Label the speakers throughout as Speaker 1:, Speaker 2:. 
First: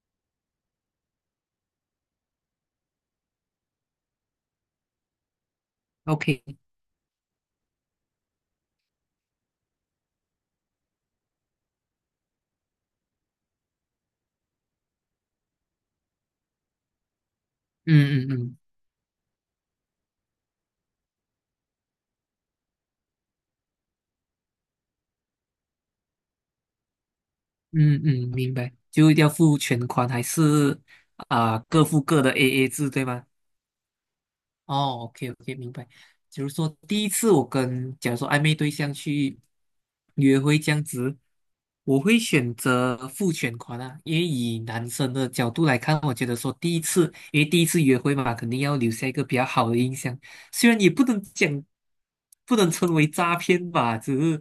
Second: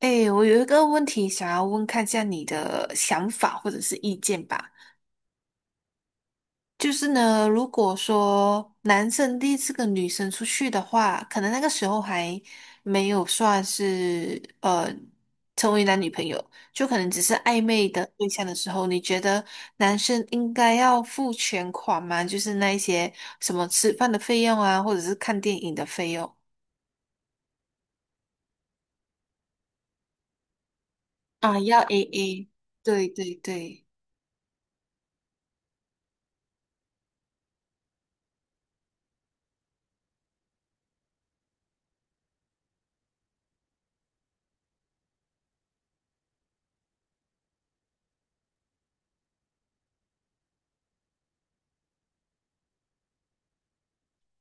Speaker 1: 哎，我有一个问题想要问，看一下你的想法或者是意见吧。
Speaker 2: OK，
Speaker 1: 就是呢，如果说男生第一次跟女生出去的话，可能那个时候还没有算是成为男女朋友，就可能只是暧昧的
Speaker 2: 嗯
Speaker 1: 对
Speaker 2: 嗯
Speaker 1: 象的
Speaker 2: 嗯
Speaker 1: 时候，你觉得男生应该要付全款吗？就是那一些什么吃饭的费用啊，或者是看电影的费用
Speaker 2: 嗯嗯，明白，就一定要付全款还是啊、
Speaker 1: 啊，要
Speaker 2: 各付各的
Speaker 1: AA。
Speaker 2: AA 制对
Speaker 1: 对
Speaker 2: 吗？
Speaker 1: 对对，
Speaker 2: 哦，OK OK，明白。就是说，第一次我跟假如说暧昧对象去约会这样子，我会选择付全款啊，因为以男生的角度来看，我觉得说第一次，因为第一次约会嘛，肯定要留下一个比较好的印象。虽然也不能讲，不能称为诈骗吧，只是，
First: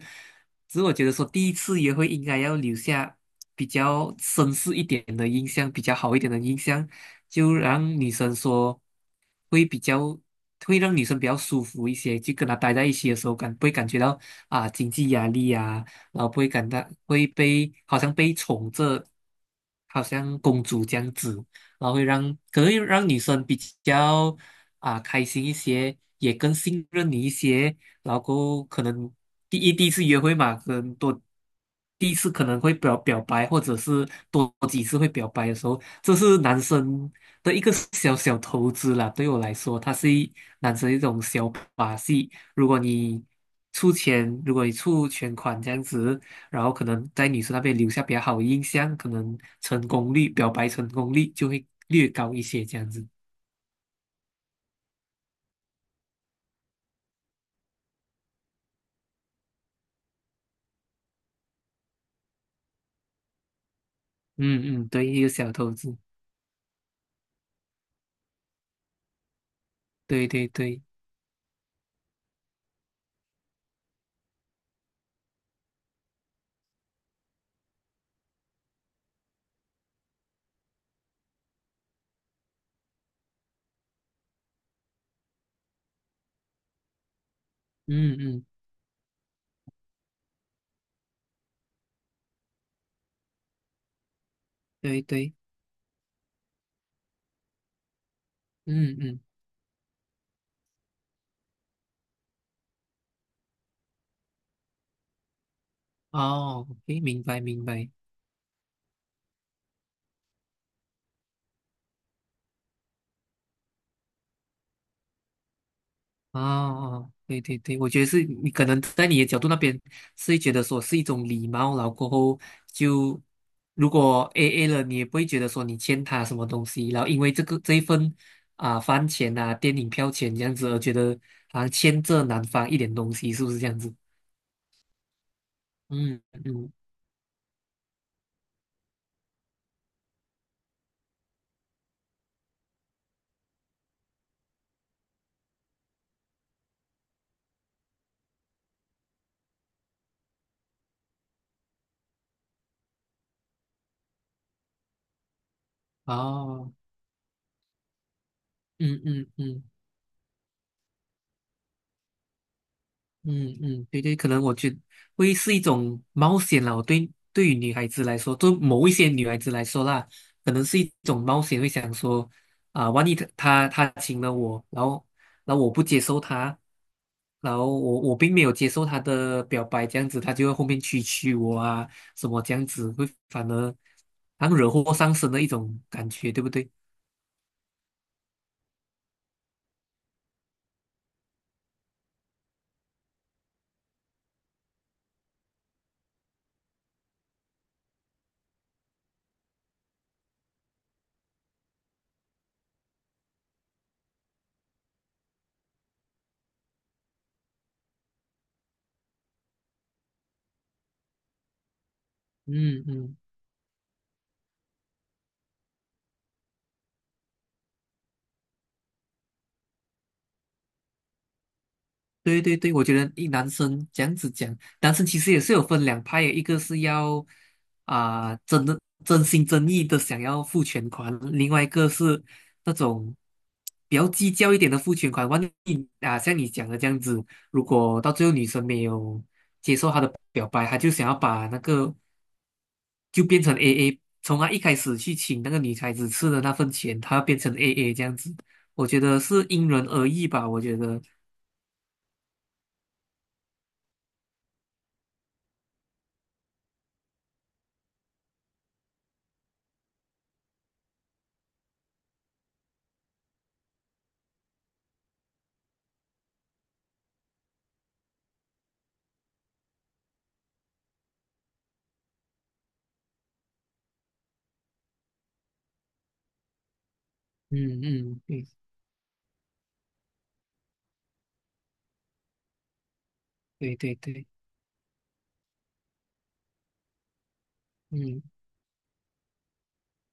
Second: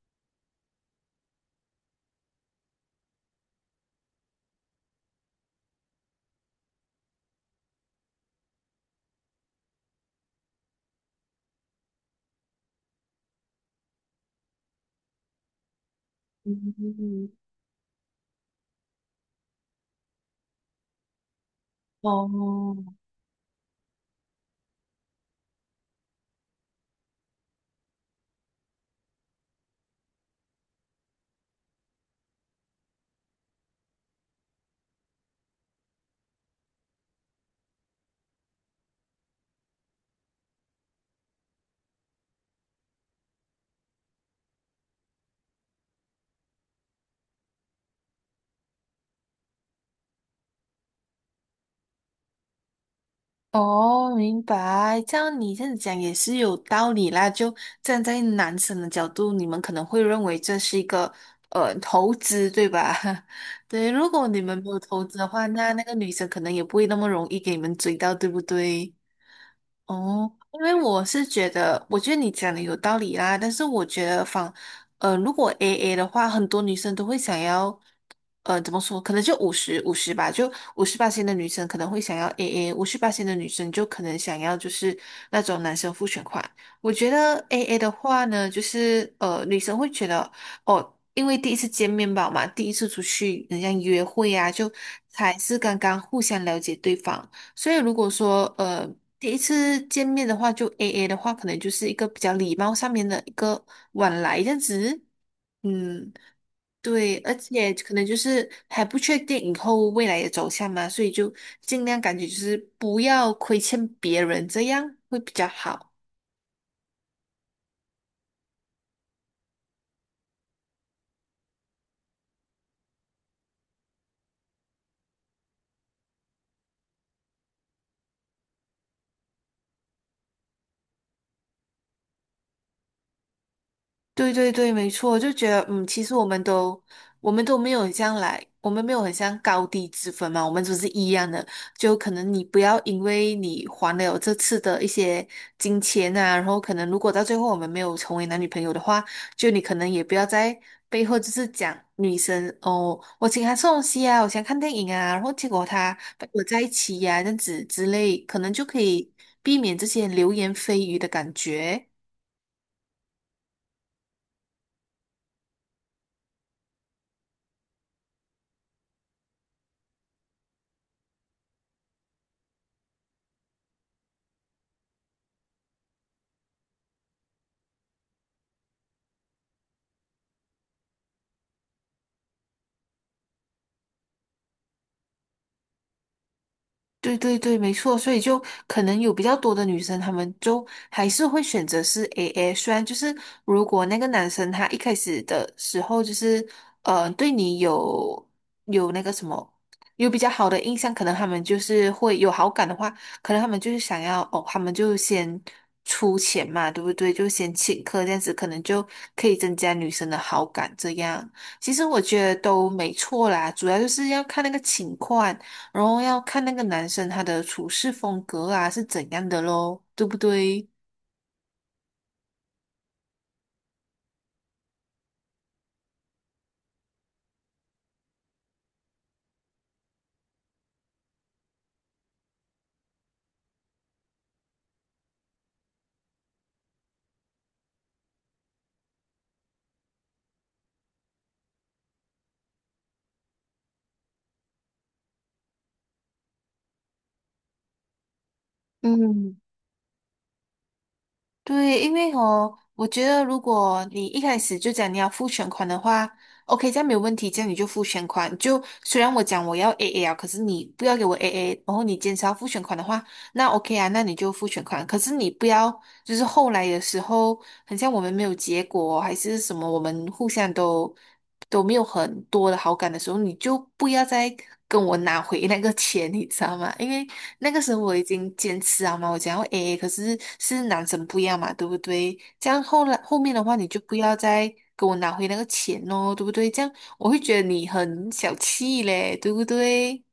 Speaker 2: 只是我觉得说第一次约会应该要留下比较绅士一点的印象，比较好一点的印象。就让女生说会比较会让女生比较舒服一些，就跟他待在一起的时候不会感觉到啊经济压力啊，然后不会感到会
Speaker 1: 嗯，
Speaker 2: 被好像被宠着，好像公主这样子，然后会让可能会
Speaker 1: 哦。
Speaker 2: 让女生比较啊开心一些，也更信任你一些，然后可能第一次约会嘛，可能多。第一次可能会表白，或者是多几次会表白的时候，这是男生的一个小小投资啦，对我来说，它是男生一种小把戏。如果你出钱，如果你出全款这样子，然后可能在女生那边留下比较好的印象，可能成功率、表白成功率就会略高一些这样子。
Speaker 1: 哦，明白。这样你这样讲也是有道理啦。就站在男生的角度，你们可能会认为这是一个投资，对吧？对，如果你们没有
Speaker 2: 嗯嗯，
Speaker 1: 投
Speaker 2: 对，
Speaker 1: 资
Speaker 2: 一
Speaker 1: 的
Speaker 2: 个
Speaker 1: 话，
Speaker 2: 小投
Speaker 1: 那个
Speaker 2: 资，
Speaker 1: 女生可能也不会那么容易给你们追到，对不对？
Speaker 2: 对
Speaker 1: 哦，
Speaker 2: 对
Speaker 1: 因为
Speaker 2: 对，
Speaker 1: 我是觉得，我觉得你讲的有道理啦，但是我觉得仿，如果 AA 的话，很多女生都会想要，怎么说？可能就五十五十吧，就五十八线的女生可能会想要 AA，五十八线的女生就可能想要就是那种男生付全款。我觉得 AA 的
Speaker 2: 嗯
Speaker 1: 话
Speaker 2: 嗯，
Speaker 1: 呢，就是女生会觉得哦。因为第一次见面吧嘛，第一次出去，人家约会啊，就
Speaker 2: 对对，
Speaker 1: 才是刚刚互相了解对方。所以如果说
Speaker 2: 嗯嗯，
Speaker 1: 第一次见面的话，就 AA 的话，可能就是一个比较礼貌上面的一个往来这样子。嗯，
Speaker 2: 哦 o
Speaker 1: 对，
Speaker 2: 明
Speaker 1: 而
Speaker 2: 白明
Speaker 1: 且
Speaker 2: 白。
Speaker 1: 可能就是还不确定以后未来的走向嘛，所以就尽量感觉就是不要亏欠别人，这样会比较好。
Speaker 2: 哦，啊啊对对对，我觉得是你可能在你的角度那边是会觉得说是一种礼貌，然后过后就如果 AA 了，你也不会觉得说你欠他什么东西，然后因为这一份啊、饭钱啊、电影票钱这样子而觉得好像欠这男方一点东西，是不是这样子？
Speaker 1: 对对对，没错，就觉得嗯，其实
Speaker 2: 嗯
Speaker 1: 我们
Speaker 2: 嗯，嗯
Speaker 1: 都我们都没有很像来，我们没有很像高低之分嘛，我们都是一样的。就可能你不要因为你还了这次的一些金钱啊，然后可能如果到最后我们没有成为男女朋友的话，就你可能也不要在背后就是讲女生哦，我请她吃东西啊，我想看电影啊，然后结果她跟我在一
Speaker 2: 哦，
Speaker 1: 起呀、这样子之类，可能就可
Speaker 2: 嗯
Speaker 1: 以
Speaker 2: 嗯
Speaker 1: 避
Speaker 2: 嗯。
Speaker 1: 免这些流言蜚语的感觉。
Speaker 2: 嗯嗯，对对，可能我觉得会是一种冒险啦。我对于女孩子来说，对某一些女孩子来说啦，可能是一种冒险，会想说啊、万一她请了我，然后我不接受她，然后我并没有接受她的表白，这样子她就会后面蛐蛐我啊，什么这样子会反而好像惹祸上身的一种感觉，对不对？
Speaker 1: 对对对，没错，所以就可能有比较多的女生，她们就还是会选择是 AA。虽然就是如果那个男生他一开始的时候就是对你有有那个什么有比较好的印象，可能他们就是会有好感的话，可能他们就是想要哦，他们就先出钱嘛，对不对？就先请客这样子，可能就可以增加女生的好感。这样其实我觉得都
Speaker 2: 嗯
Speaker 1: 没
Speaker 2: 嗯。
Speaker 1: 错啦，主要就是要看那个情况。然后要看那个男生他的处事风格啊是怎样的咯，对不对？
Speaker 2: 对对对，我觉得一男生这样子讲，男生其实也是有分两派的，一个是要啊、真的真心真意的想要付全款，另外一个是那种比较计较一点的付全款。万一啊，像你讲的这样子，如果到最后女生没有接受他的表白，他就想要把那个就变成 AA,从他一开始去请那个女孩子吃的那份钱，他变成 AA 这样子。我觉得
Speaker 1: 嗯
Speaker 2: 是因人而异吧。我觉得，
Speaker 1: 对，因为哦，我觉得如果你一开始就讲你要付全款的话，OK，这样没有问题，这样你就付全款。就虽然我讲我要 AA 啊，可是你不要给我 AA，然后你坚持要付全款的话，那 OK 啊，那你就付全款。可是你不要就是后来的时候，很像我们没有结果，还是什么，我们互相都没有很多的好感的时候，你就不要再跟我拿回那个钱，你知道吗？因为那个时
Speaker 2: 嗯
Speaker 1: 候我已
Speaker 2: 嗯，
Speaker 1: 经
Speaker 2: 对
Speaker 1: 坚持了嘛，我讲要 AA，可是是男生不一样嘛，对不对？这样后来后面的话，你
Speaker 2: 对
Speaker 1: 就
Speaker 2: 对
Speaker 1: 不要
Speaker 2: 对，
Speaker 1: 再跟我拿回那个钱哦，对不对？这样我会觉得你很小
Speaker 2: 嗯
Speaker 1: 气嘞，对不对？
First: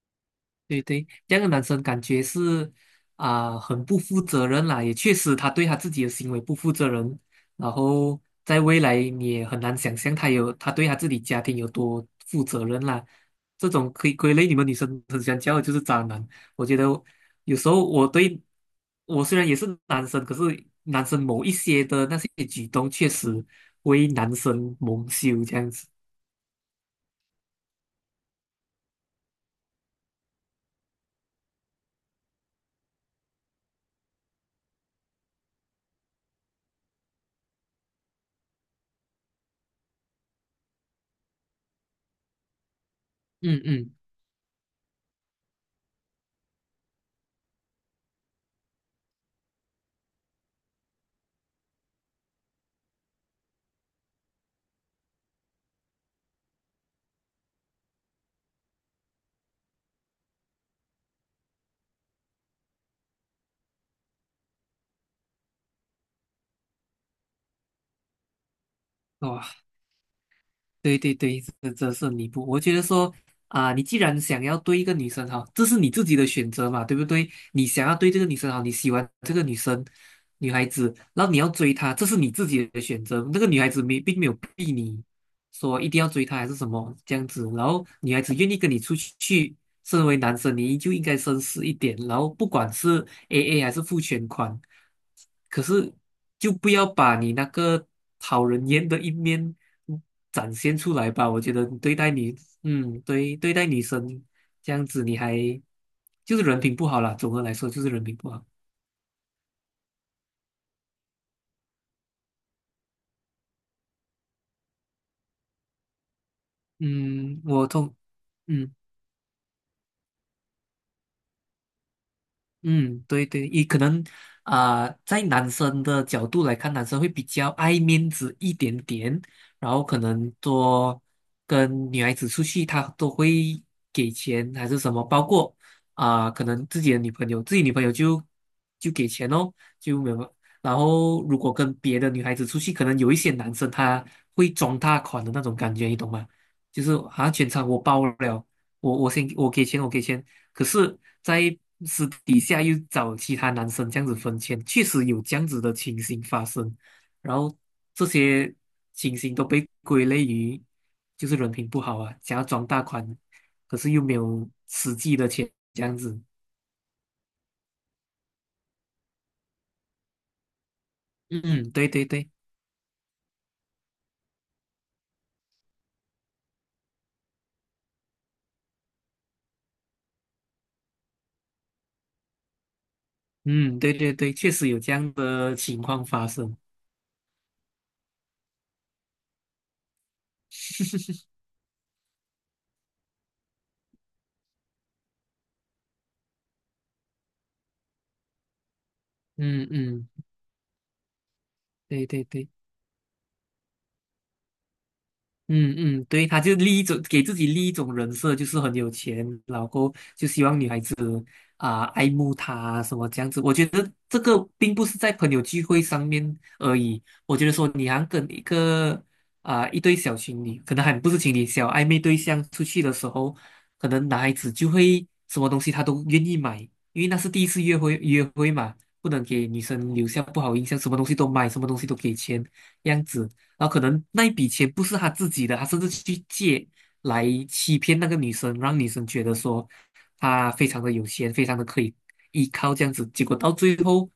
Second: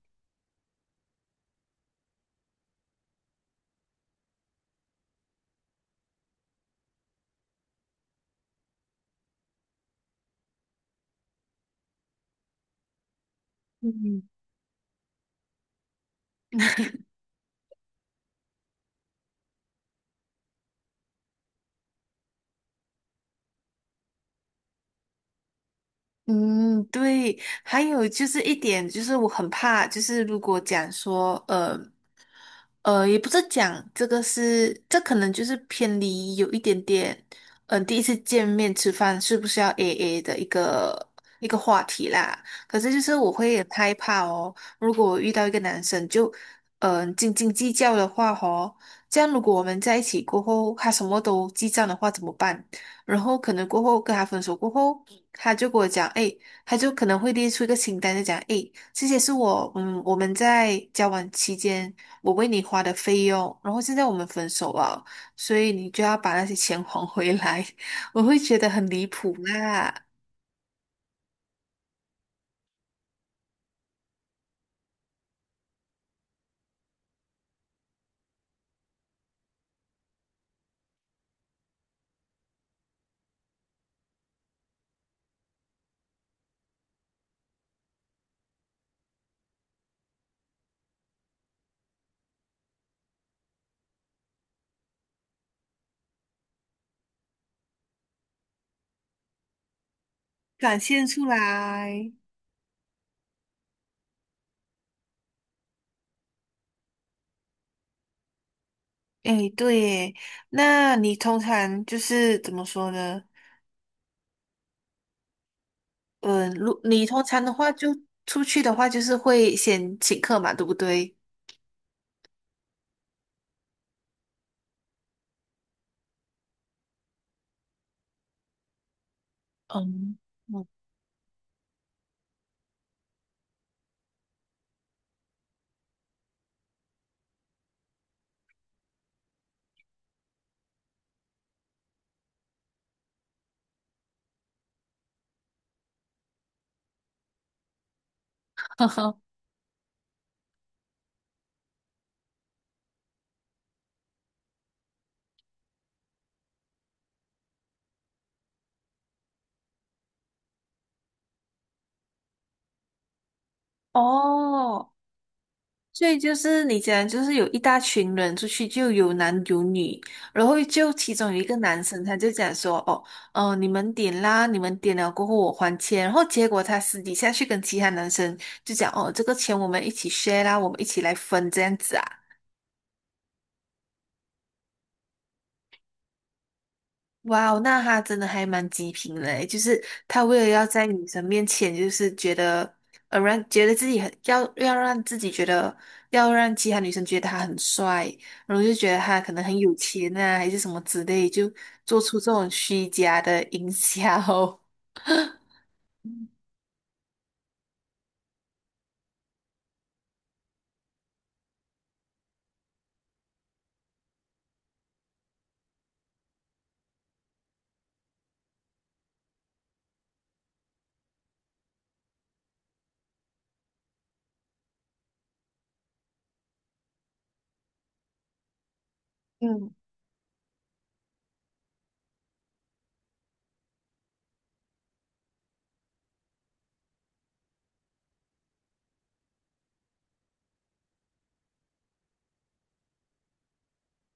Speaker 2: 对对，这样的男生感觉是啊、很不负责任啦，也确实他对他自己的行为不负责任，然后在未来你也很难想象他有他对他自己家庭有多负责任啦。这种可以
Speaker 1: 嗯
Speaker 2: 归类你们女生很喜欢叫的就是渣男，我觉得有时候我虽然也是男生，可是男生某一些的那些举动确实为男生蒙羞这样子。
Speaker 1: 嗯，对，还有就是一点，就是我很怕，就是如果讲说，也不是讲这个是，这可能就是偏离有一点点，嗯、第一次见面吃饭是不是要 AA 的一个话题啦。可是就是我会
Speaker 2: 嗯
Speaker 1: 很
Speaker 2: 嗯，
Speaker 1: 害怕哦，如果我遇到一个男生就，斤斤计较的话哦，这样如果我们在一起过后，他什么都记账的话怎么办？然后可能过后跟他分手过后，他就跟我讲，哎，他就可能会列出一个清单，就讲，诶，这些是我，我们在交往期间我为你花的费用，然后现在我们分手了，所以你就要把那些钱 还回来。我会觉得很离谱
Speaker 2: 哇。
Speaker 1: 啦，
Speaker 2: 对对对，这这是弥补。我觉得说啊、你既然想要对一个女生好，这是你自己的选择嘛，对不对？你想要对这个女生好，你喜欢这个女生，女孩子，然后你要追她，这是你自己的选择。那个女孩子没并没有逼你说一定要追她还是什么这样子，然后女孩子愿意跟你出去，身为男生，你就应该绅士一点，然后不管是 AA 还是付全款，可是就不要把你那个讨人厌的一面嗯展现
Speaker 1: 展
Speaker 2: 出
Speaker 1: 现
Speaker 2: 来
Speaker 1: 出
Speaker 2: 吧。我觉得你对
Speaker 1: 来。
Speaker 2: 待你，嗯，对，对待女生这样子，你还就是人品不好啦。总的来说，就是人品不好。
Speaker 1: 诶，对耶，那你通常就是怎么说呢？嗯，如你通
Speaker 2: 嗯，
Speaker 1: 常的
Speaker 2: 我
Speaker 1: 话就
Speaker 2: 通，
Speaker 1: 出去的
Speaker 2: 嗯。
Speaker 1: 话，就是会先请客嘛，对不对？
Speaker 2: 嗯，对对，也可能啊、呃在男生的角度来看，男生会比较爱面子一点点，然后可
Speaker 1: 嗯，
Speaker 2: 能
Speaker 1: 嗯
Speaker 2: 多跟女孩子出去，他都会给钱还是什么，包括啊、可能自己的女朋友，自己女朋友就给钱哦，就没有。然后如果跟别的女孩子出去，可能有一些男生他会装大款的那种感觉，你懂吗？就是好像全场我包了，我先我给钱，我给钱。可是，在私底下又找其他男生这样子分钱，确实有这样子的情形发生。然后这些情形都被归类于就是人品不好啊，想要装大款，可是 又没有
Speaker 1: 哦，
Speaker 2: 实际的钱这样
Speaker 1: 所以
Speaker 2: 子。
Speaker 1: 就是你讲，就是有一大群人出去，就有男有女，然后就其中有一个
Speaker 2: 嗯，
Speaker 1: 男
Speaker 2: 对
Speaker 1: 生，
Speaker 2: 对
Speaker 1: 他
Speaker 2: 对，
Speaker 1: 就讲说，哦，你们点啦，你们点了过后我还钱，然后结果他私底下去跟其他男生就讲，哦，这个钱我们一起 share 啦，我们一起来分这样子啊。
Speaker 2: 嗯，对对对，确实有这样的情况发生。
Speaker 1: 哇哦，那他真的还蛮极品嘞！就是他为了要在女生面前，就是觉得，呃，让觉得自己很要要让自己觉得，要让其他女生觉得他很帅，然后就觉得他可能很
Speaker 2: 嗯
Speaker 1: 有
Speaker 2: 嗯，
Speaker 1: 钱啊，还是什么之类，就做
Speaker 2: 对
Speaker 1: 出
Speaker 2: 对
Speaker 1: 这
Speaker 2: 对，
Speaker 1: 种虚假的营销。
Speaker 2: 嗯嗯，对，他就立一种给自己立一种人设，就是很有钱，然后就希望女孩子。啊、爱慕他啊什么这样子。我觉得这个并不是在朋友聚会上面而已，我觉得说你好像跟一个啊、一对小情侣，可能还不是情侣，小暧昧对象出去的时候，可能男孩子就会什么东西他都愿意买，因为那是第一次约会嘛。不能 给女
Speaker 1: 嗯。
Speaker 2: 生留下不好印象，什么东西都买，什么东西都给钱，这样子。然后可能那一笔钱不是他自己的，他甚至去借，来欺骗那个女生，让女生觉得说他非常的有钱，非常的可以依靠这样子。结果到最后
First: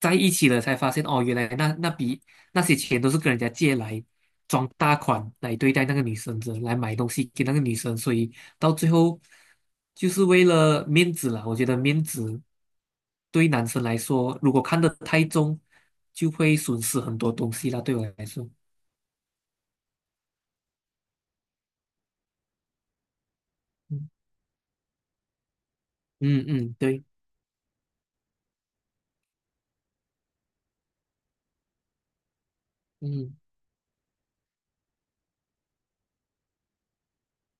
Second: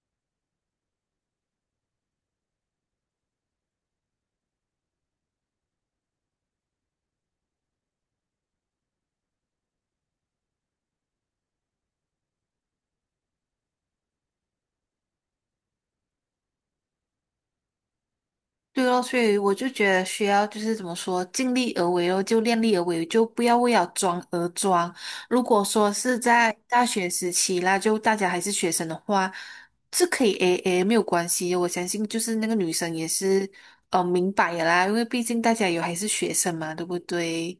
Speaker 2: 在一起了，才发现哦，原来那笔那些钱都是跟人家借来装大款来对待那个女生的，来买东西给那个女生。所以到最后就是为了面子啦，我觉得面子对男生来说，如果看得太重，就会损失很多东西啦。对我来说，
Speaker 1: 对哦，所以我就觉得需要就是怎么说，尽力而为哦，就量力而为，就不要为了
Speaker 2: 嗯
Speaker 1: 装而装。如果说是
Speaker 2: 嗯
Speaker 1: 在
Speaker 2: 嗯，
Speaker 1: 大
Speaker 2: 对，
Speaker 1: 学时期啦，就大家还是学生的话，是可以 AA 没有关系的我相信就是那个女生也
Speaker 2: 嗯。
Speaker 1: 是明白的啦，因为毕竟大家有还是学生嘛，对不对？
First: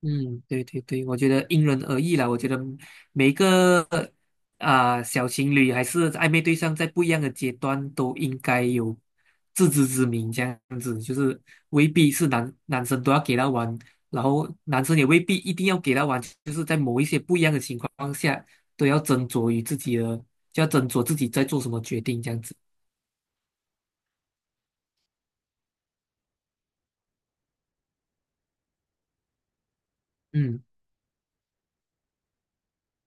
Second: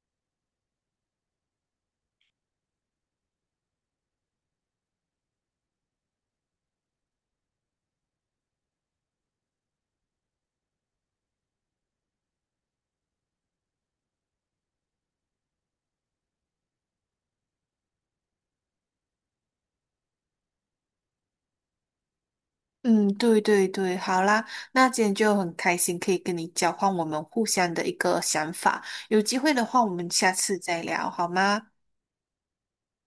Speaker 2: 嗯，对对对，我觉得因人而异啦。我觉得每个啊、小情侣还是暧昧对象，在不一样的阶段都应该有自知之明，这样子就是未必是男生都要给他玩，然后男生也未必一定要给他玩，就是在某一些不一样的情况下，都要斟酌于自己的，就要斟酌自己在做什么决定，这样子。
Speaker 1: 嗯，对对对，好啦，那今天就很开心可以跟你交换我们互相的一个想法，有机会的话我们下次
Speaker 2: 嗯，
Speaker 1: 再聊好吗？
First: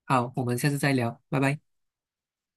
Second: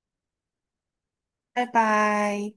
Speaker 2: 好，我们下次再聊，拜拜。
Speaker 1: 拜拜。